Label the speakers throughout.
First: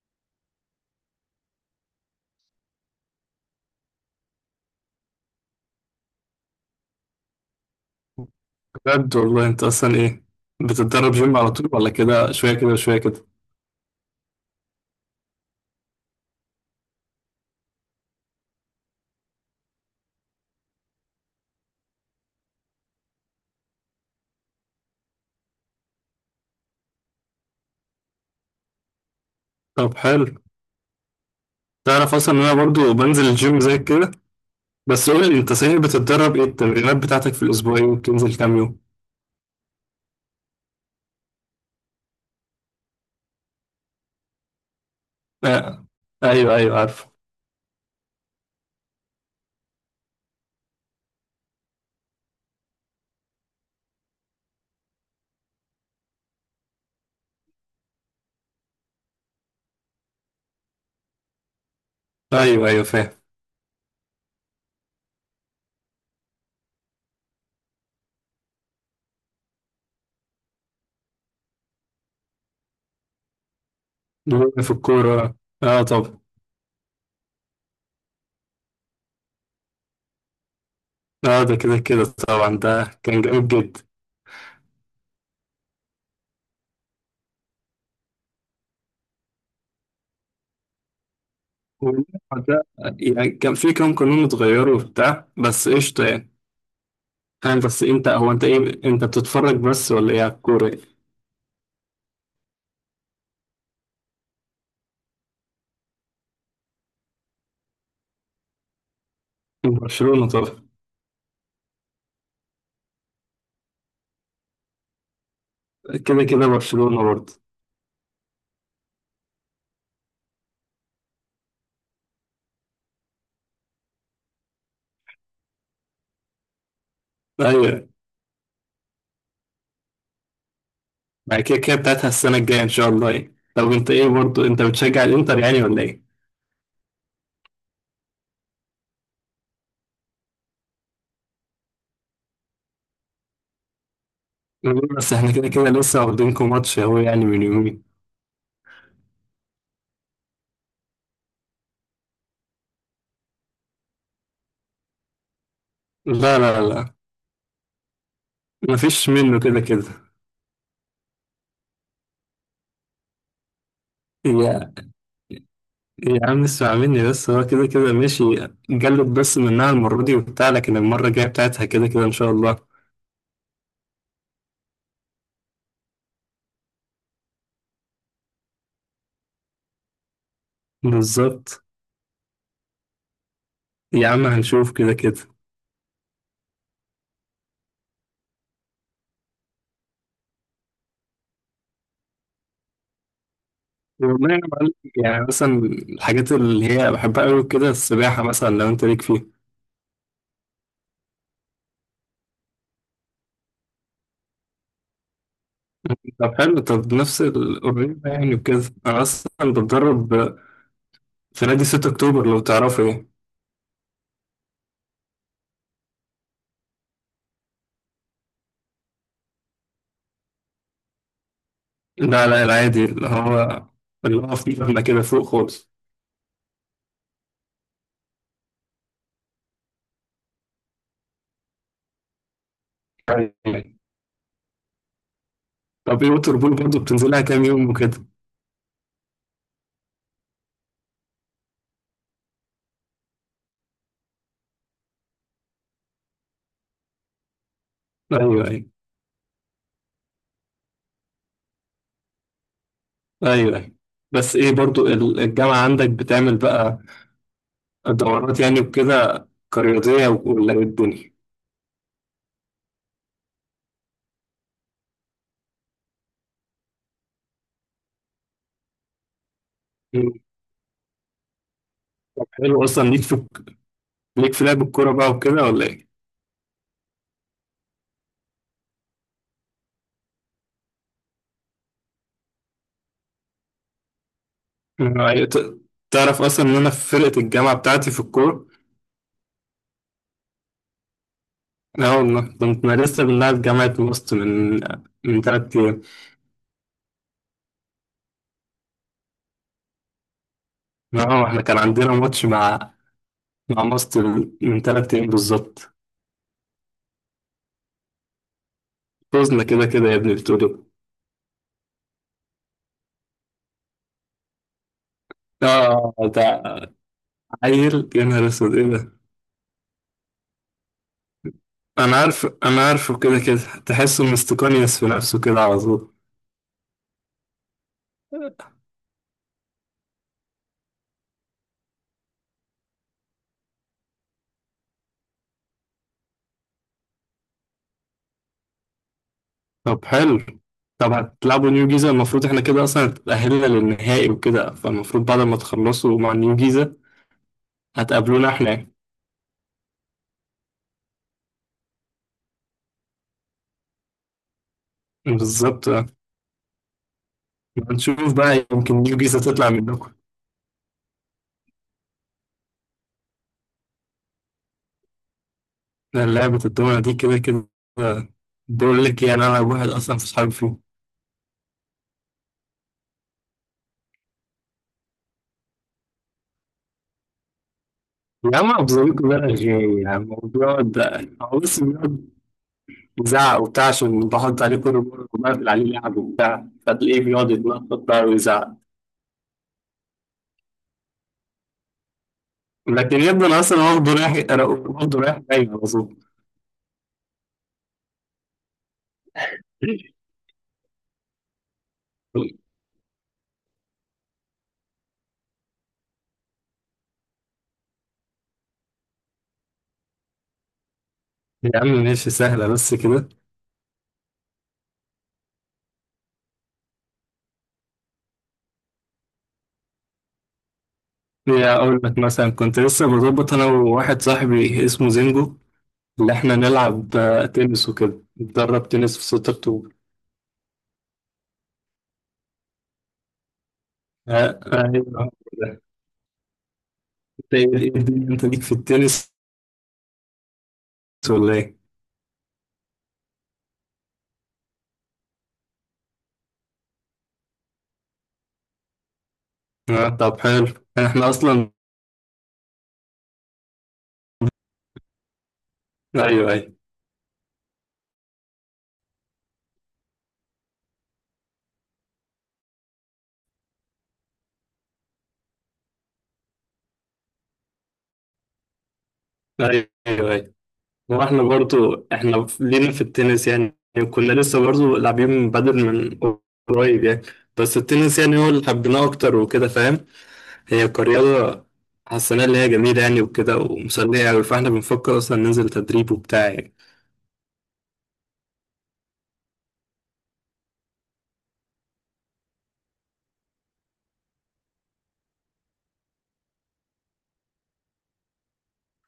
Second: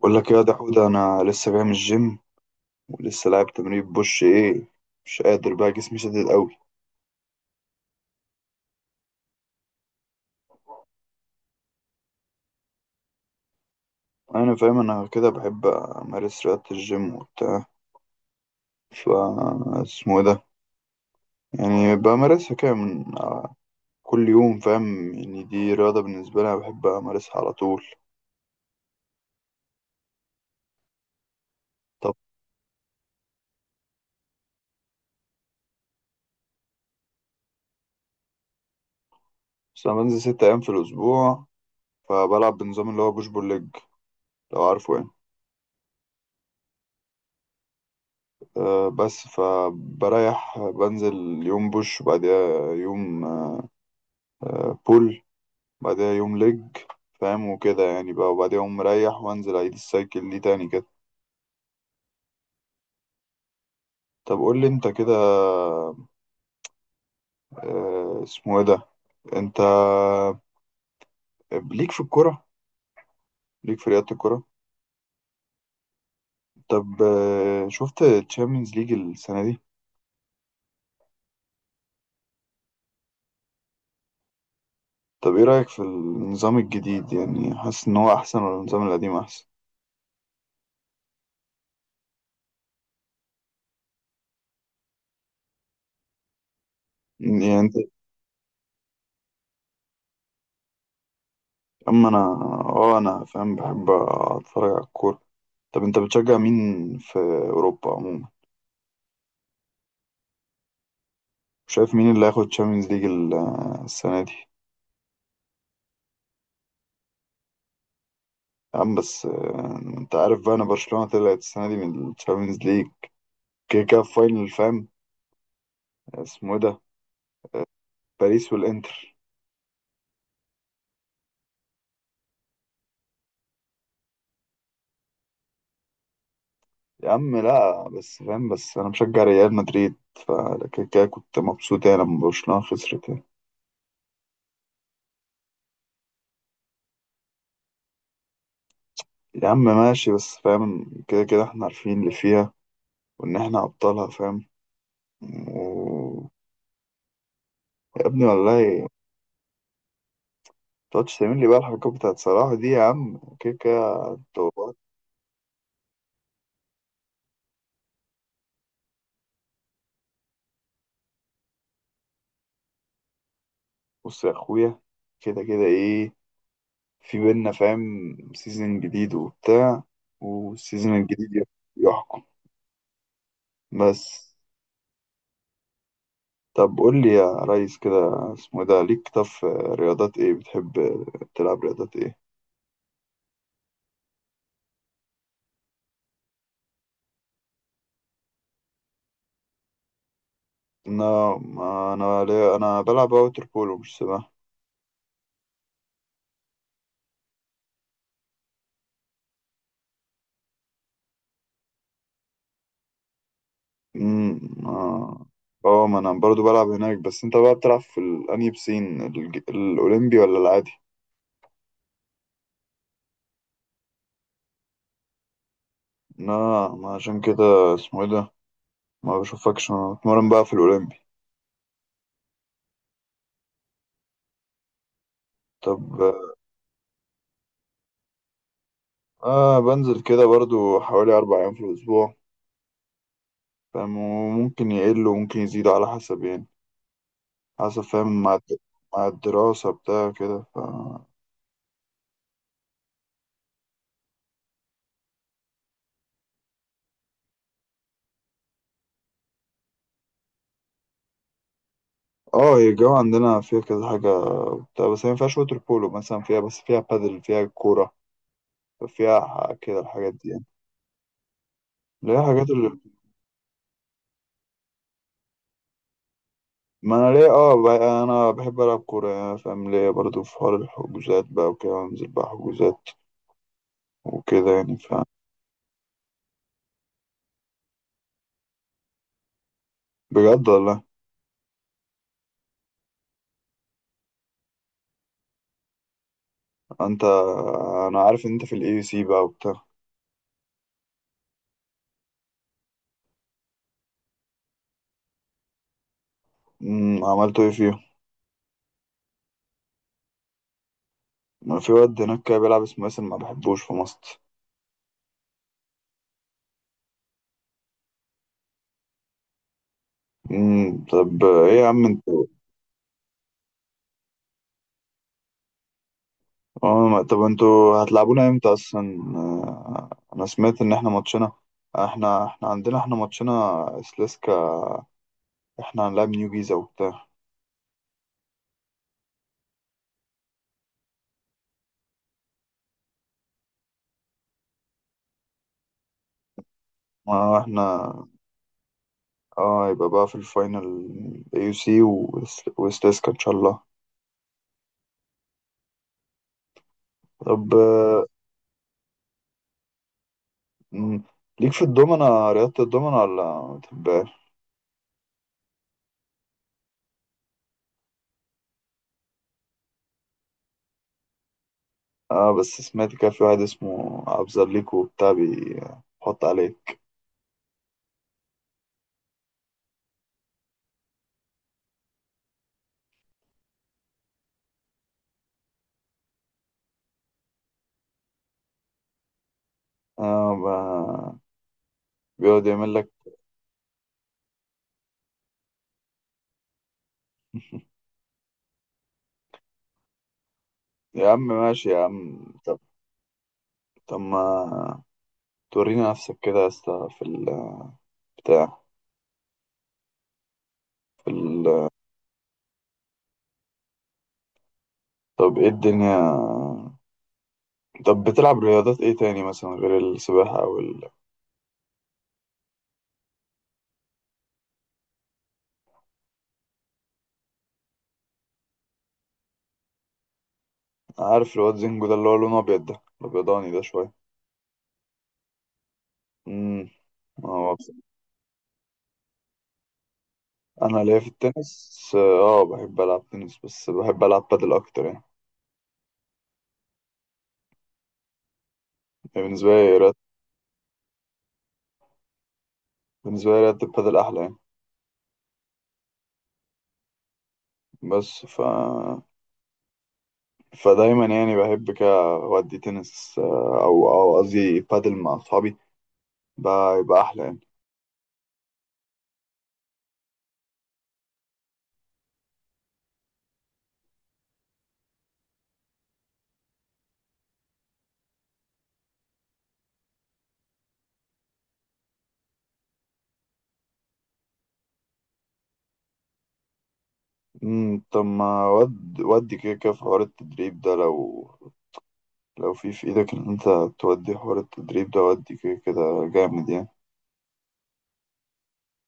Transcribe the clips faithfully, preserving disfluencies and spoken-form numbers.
Speaker 1: بقول لك يا دحود، انا لسه جاي من الجيم، ولسه لاعب تمرين بوش ايه. مش قادر بقى، جسمي شديد قوي.
Speaker 2: بجد والله انت اصلا ايه؟ بتتدرب جيم على طول ولا كده شويه كده شويه كده؟
Speaker 1: انا فاهم، انا كده بحب امارس رياضة الجيم وبتاع. ف اسمه إيه ده، يعني بمارسها كده من كل يوم، فاهم؟ يعني دي رياضة بالنسبة لي، أنا بحب امارسها على طول.
Speaker 2: طب حلو،
Speaker 1: طب
Speaker 2: تعرف اصلا ان انا برضو بنزل الجيم زي كده. بس قول لي انت صحيح، بتتدرب ايه التمرينات بتاعتك في الاسبوع، ايه وبتنزل كام يوم؟
Speaker 1: بس انا بنزل ست ايام في الاسبوع، فبلعب بنظام اللي هو بوش بول ليج، لو عارفه يعني.
Speaker 2: آه. ايوه ايوه عارف.
Speaker 1: أه بس فبريح، بنزل يوم بوش وبعديها يوم بول، بعدها يوم لج، فاهم؟ وكده يعني بقى، وبعدها يوم مريح وانزل اعيد السايكل دي تاني كده.
Speaker 2: ايوه ايوه فاهم.
Speaker 1: طب قول لي انت كده، آه، اسمه ايه ده، انت ليك في الكرة؟ ليك في رياضة الكرة؟
Speaker 2: في الكوره، اه طب.
Speaker 1: طب، آه، شفت تشامبيونز ليج السنة دي؟
Speaker 2: اه ده كده كده طبعا، ده كان جامد جدا.
Speaker 1: طب ايه رأيك في النظام الجديد؟ يعني حاسس ان هو احسن ولا النظام القديم احسن؟
Speaker 2: والموضوع ده يعني كان في كام قانون اتغيروا وبتاع، بس قشطه يعني. فاهم،
Speaker 1: يعني انت،
Speaker 2: بس انت هو انت ايه، انت بتتفرج بس ولا ايه على الكوره؟
Speaker 1: اما انا، اه انا فاهم، بحب اتفرج على الكورة. طب انت بتشجع مين في اوروبا عموما؟
Speaker 2: برشلونه طبعا.
Speaker 1: وشايف مين اللي هياخد تشامبيونز ليج السنة دي؟
Speaker 2: كده كده برشلونة برضه.
Speaker 1: يا عم بس، آه، انت عارف بقى انا برشلونة طلعت السنة دي من الشامبيونز ليج، كده كده في فاينل، فاهم؟ اسمه ايه ده،
Speaker 2: ايوه.
Speaker 1: باريس والانتر.
Speaker 2: بعد كده كده بتاعتها السنة الجاية ان شاء الله يعني. طب انت ايه برضه، انت بتشجع الانتر يعني ولا ايه؟
Speaker 1: يا عم لا، بس فاهم، بس انا مشجع ريال مدريد، فكده كده كنت مبسوط يعني لما برشلونة خسرت يعني.
Speaker 2: بس احنا كده كده لسه واخدينكم ماتش اهو يعني من يومين.
Speaker 1: يا عم ماشي، بس فاهم كده كده احنا عارفين اللي فيها، وان احنا ابطالها فاهم. و...
Speaker 2: لا لا لا،
Speaker 1: يا ابني والله،
Speaker 2: مفيش منه كده كده.
Speaker 1: متقعدش تعمل لي بقى الحركات بتاعت صلاح دي يا عم كده كده،
Speaker 2: يا
Speaker 1: توبات.
Speaker 2: يا عم اسمع مني، بس هو كده كده ماشي. جلد بس منها المرة دي وبتاع، لكن المرة الجاية بتاعتها كده كده ان شاء الله.
Speaker 1: بص يا اخويا، كده كده ايه في بينا فاهم، سيزن جديد وبتاع، والسيزن الجديد يح-
Speaker 2: بالظبط.
Speaker 1: يحكم بس.
Speaker 2: يا عم هنشوف كده كده.
Speaker 1: طب قول لي يا ريس كده، اسمه إيه ده، ليك طب في رياضات ايه بتحب تلعب؟ رياضات ايه؟
Speaker 2: والله يا معلم، يعني مثلا الحاجات اللي هي بحبها قوي كده السباحة، مثلا لو انت ليك فيها.
Speaker 1: انا ما انا ليا- انا بلعب ووتر بولو مش سباحة.
Speaker 2: طب حلو، طب نفس القريب يعني وكده، أنا أصلا بتدرب في نادي ستة أكتوبر لو تعرفه يعني.
Speaker 1: امم، اه، آه، ما انا برضو بلعب هناك. بس انت بقى بتلعب في ال- انهي بسين، الج- الاولمبي ولا العادي؟
Speaker 2: لا لا، العادي اللي هو اللي هو فيه مبنى كده فوق خالص.
Speaker 1: لا، ما عشان كده اسمه ايه ده، ما بشوفكش. انا بتمرن بقى في الاولمبي.
Speaker 2: أيوة. طب إيه
Speaker 1: طب،
Speaker 2: ووتر بول برضه بتنزلها كام يوم وكده؟
Speaker 1: آه بنزل كده برضو حوالي أربع أيام في الأسبوع، فاهم؟ وممكن يقل وممكن يزيد على حسب يعني، حسب فاهم
Speaker 2: أيوه
Speaker 1: مع الد-
Speaker 2: أيوه.
Speaker 1: مع الدراسة بتاع كده. ف
Speaker 2: أيوه أيوه. بس إيه برضه ال- الجامعة عندك بتعمل بقى دورات يعني وكده كرياضية، ولا إيه الدنيا؟
Speaker 1: اه، هي الجو عندنا فيها كذا حاجة بتاع بس هي مينفعش ووتر بولو مثلا فيها، بس فيها بادل، فيها كورة، فيها ح- كده
Speaker 2: مم.
Speaker 1: الحاجات دي يعني، اللي هي حاجات
Speaker 2: حلو،
Speaker 1: اللي.
Speaker 2: أصلا ليك في ليك في لعب الكورة بقى وكده ولا إيه؟
Speaker 1: ما أنا ليه اه، ب- أنا بحب ألعب كورة يعني، فاهم؟ ليه برضو في حوار الحجوزات بقى، وكده أنزل بقى حجوزات وكده يعني. ف
Speaker 2: مم. أيوة، ت- تعرف أصلا إن أنا في فرقة الجامعة بتاعتي في الكورة.
Speaker 1: بجد والله!
Speaker 2: لا والله، كنت لسه بنلعب جامعة ماست من من تلات أيام.
Speaker 1: أنت، أنا عارف إن أنت في الإي سي بقى وبتاع.
Speaker 2: اه احنا كان عندنا ماتش مع مع ماست من تلات أيام بالظبط.
Speaker 1: امم، عملتوا ايه فيهم؟
Speaker 2: فزنا كده كده يا ابني بتقولوا.
Speaker 1: ما في واد هناك كده بيلعب اسمه ياسر، ما بحبوش في مصر.
Speaker 2: اه ده عيل، يا نهار أسود إيه ده.
Speaker 1: امم، طب ايه يا عم
Speaker 2: أنا
Speaker 1: انتوا؟
Speaker 2: عارف، أنا عارفه كده كده، تحسه مستقنيس في نفسه كده على طول.
Speaker 1: اه ما- طب انتوا هتلعبونا امتى اصلا؟ آه، انا سمعت ان احنا ماتشنا، احنا احنا عندنا احنا ماتشنا سليسكا. احنا هنلعب نيو جيزا وبتاع.
Speaker 2: طب حلو، طب هتلعبوا نيو جيزة. المفروض احنا كده أصلا اتأهلنا للنهائي وكده، فالمفروض بعد ما تخلصوا مع نيو جيزة
Speaker 1: ما احنا،
Speaker 2: هتقابلونا احنا.
Speaker 1: اه، يبقى بقى في الفاينل، اي سي وسليسكا ان شاء الله.
Speaker 2: بالظبط.
Speaker 1: طب، آه،
Speaker 2: نشوف بقى، يمكن نيو جيزة تطلع منكم.
Speaker 1: مم، ليك في الدومنة، رياضة الدومنة ولا ما بتحبهاش؟
Speaker 2: لأن لعبة الدولة دي كده كده، بقول لك يعني أنا واحد أصلا في صحابي فيه.
Speaker 1: اه بس سمعت كان في واحد اسمه ابزرليكو وبتاع بيحط عليه.
Speaker 2: يا عم أبزويكوا بقى غير يا عم، وبيقعد، هو بس بيقعد يزعق وبتاع عشان بحط عليه كل مرة وبقفل عليه لعب وبتاع، فتلاقيه بيقعد يتنطط بقى ويزعق.
Speaker 1: اه، ب- بيقعد يعمل لك
Speaker 2: لكن يبدو أنا أصلا واخده رايح، واخده رايح جاي على طول.
Speaker 1: يا عم ماشي يا عم، طب، طب ما تورينا نفسك كده يا اسطى في البتاع، في
Speaker 2: يا عم
Speaker 1: ال...
Speaker 2: ماشي، سهلة بس كده.
Speaker 1: طب ايه الدنيا؟ طب بتلعب رياضات ايه تاني مثلا غير السباحة او ال...
Speaker 2: يا أقول لك، مثلا كنت لسه بظبط أنا وواحد صاحبي اسمه زينجو إن إحنا نلعب آه، تنس وكده، نتدرب تنس في ستة أكتوبر.
Speaker 1: عارف الواد زينجو ده اللي هو لونه ابيض ده الابيضاني ده شوية؟
Speaker 2: آه، آه، أيوه ده.
Speaker 1: امم،
Speaker 2: إنت
Speaker 1: هو
Speaker 2: إيه،
Speaker 1: بص-
Speaker 2: إيه الدنيا، أنت ليك في التنس
Speaker 1: انا ليا في
Speaker 2: ولا إيه؟
Speaker 1: التنس اه، آه، بحب العب تنس، بس بحب العب بادل اكتر يعني. بالنسبة
Speaker 2: آه،
Speaker 1: لي
Speaker 2: طب حلو. إحنا أصلا
Speaker 1: بالنسبة لي رياضة البادل أحلى يعني.
Speaker 2: أيوه أيوه
Speaker 1: بس ف... فدايما يعني بحب كده أودي تنس، آه، أو أو قصدي بادل مع أصحابي بقى، يبقى أحلى يعني.
Speaker 2: أيوه أيوه، وإحنا برضو إحنا لينا في التنس يعني. كنا لسه برضو لاعبين بدل من قريب يعني، بس التنس يعني هو اللي حبيناه أكتر وكده فاهم. هي كرياضة حسيناها اللي هي جميلة يعني وكده ومسلية أوي، فإحنا بنفكر أصلا ننزل تدريب وبتاع يعني.
Speaker 1: مم، طب، ما ود ودي كده كده في حوار التدريب ده، لو لو في في إيدك إن أنت تودي حوار التدريب ده، ودي كده كده جامد يعني.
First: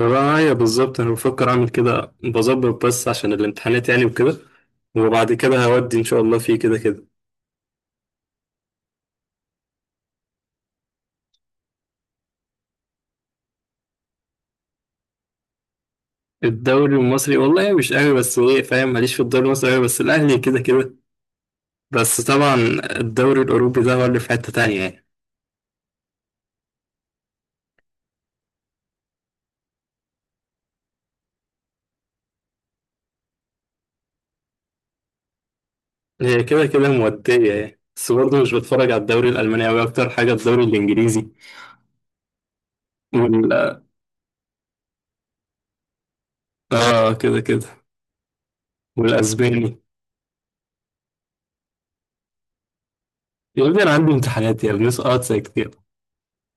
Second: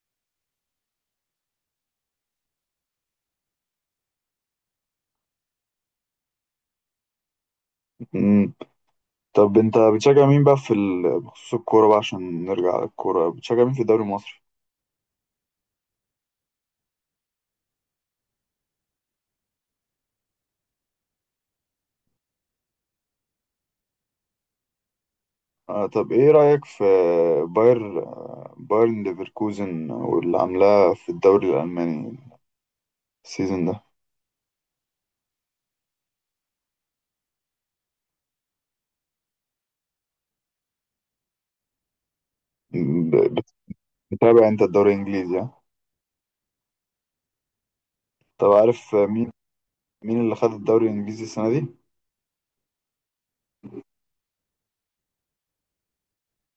Speaker 2: معايا بالظبط، انا بفكر اعمل كده بظبط، بس عشان الامتحانات يعني وكده، وبعد كده هودي ان شاء الله فيه كده كده.
Speaker 1: مم. طب أنت بتشجع مين بقى في ال... بخصوص الكورة بقى عشان نرجع للكورة، بتشجع مين في الدوري المصري؟
Speaker 2: الدوري المصري والله مش قوي، بس ايه فاهم، ماليش في الدوري المصري قوي، بس الاهلي كده كده. بس طبعا الدوري الاوروبي ده هو اللي في حتة تانية يعني.
Speaker 1: آه طب ايه رأيك في باير آه، بايرن ليفركوزن واللي عاملاه في الدوري الألماني السيزون ده؟
Speaker 2: هي كده كده مودية يعني، بس برضه مش بتفرج على الدوري الالماني قوي، اكتر حاجة الدوري الانجليزي
Speaker 1: ب-
Speaker 2: وال.
Speaker 1: بتتابع انت الدوري الإنجليزي ها؟
Speaker 2: اه كده كده،
Speaker 1: طب عارف مين
Speaker 2: والاسباني.
Speaker 1: مين اللي خد الدوري الإنجليزي السنة دي؟
Speaker 2: يا ابني انا عندي امتحانات يا ابني، اسقاط زي كتير.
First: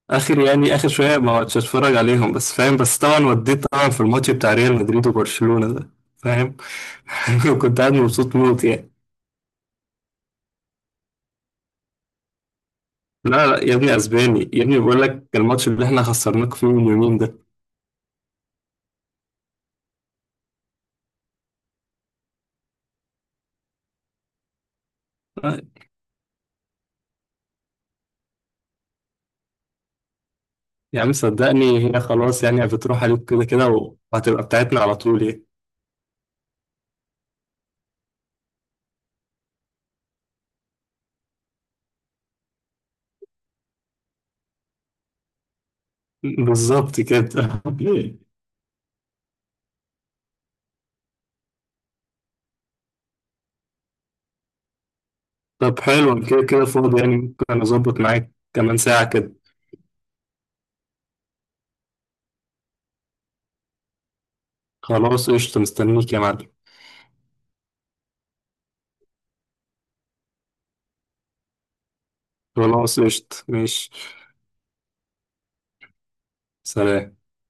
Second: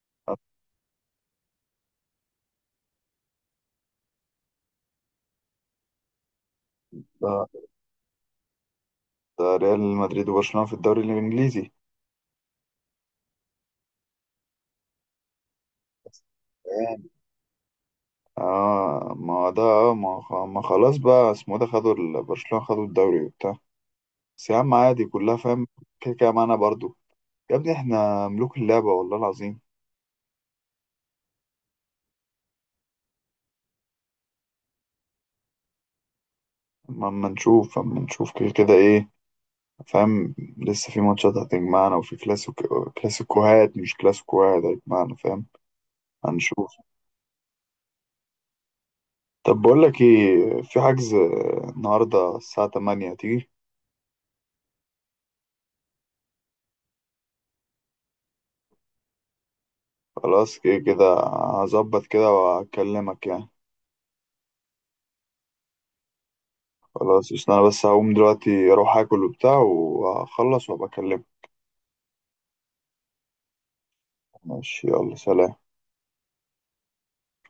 Speaker 2: اخر يعني اخر شويه ما عدتش اتفرج عليهم بس فاهم، بس طبعا وديت طبعا في الماتش بتاع ريال مدريد وبرشلونه ده، فاهم.
Speaker 1: ده
Speaker 2: كنت قاعد مبسوط موت يعني.
Speaker 1: ده ريال مدريد وبرشلونة في الدوري الإنجليزي؟
Speaker 2: لا لا يا ابني، اسباني يا ابني، بقول لك الماتش اللي احنا خسرناك فيه من يومين ده.
Speaker 1: اه ما ده، اه ما خ- ما خلاص بقى اسمه ده، خدوا ال- برشلونة خدوا الدوري وبتاع. بس يا عم عادي، كلها
Speaker 2: آه.
Speaker 1: فاهم كده كده معانا برضو. يا ابني احنا ملوك اللعبة والله العظيم!
Speaker 2: يا عم صدقني، هي خلاص يعني بتروح عليك كده كده، وهتبقى بتاعتنا على طول يعني.
Speaker 1: اما أما نشوف، اما نشوف كده كده ايه، فاهم؟ لسه في ماتشات هتجمعنا، وفي كلاسيكو كلاسيكوهات مش كلاسيكوهات هتجمعنا فاهم. هنشوف.
Speaker 2: بالظبط كده.
Speaker 1: طب بقول لك ايه، في حجز النهارده الساعة تمانية، تيجي؟
Speaker 2: طب حلو، أنا كده كده فاضي يعني، ممكن اظبط معاك كمان ساعه كده.
Speaker 1: خلاص كده كده، هظبط كده وهكلمك يعني.
Speaker 2: خلاص قشطه، مستنيك يا معلم.
Speaker 1: خلاص، عشان انا بس هقوم دلوقتي اروح اكل وبتاع وهخلص وابقى اكلمك.
Speaker 2: خلاص قشطه ماشي.
Speaker 1: ماشي، يلا سلام.
Speaker 2: سلام.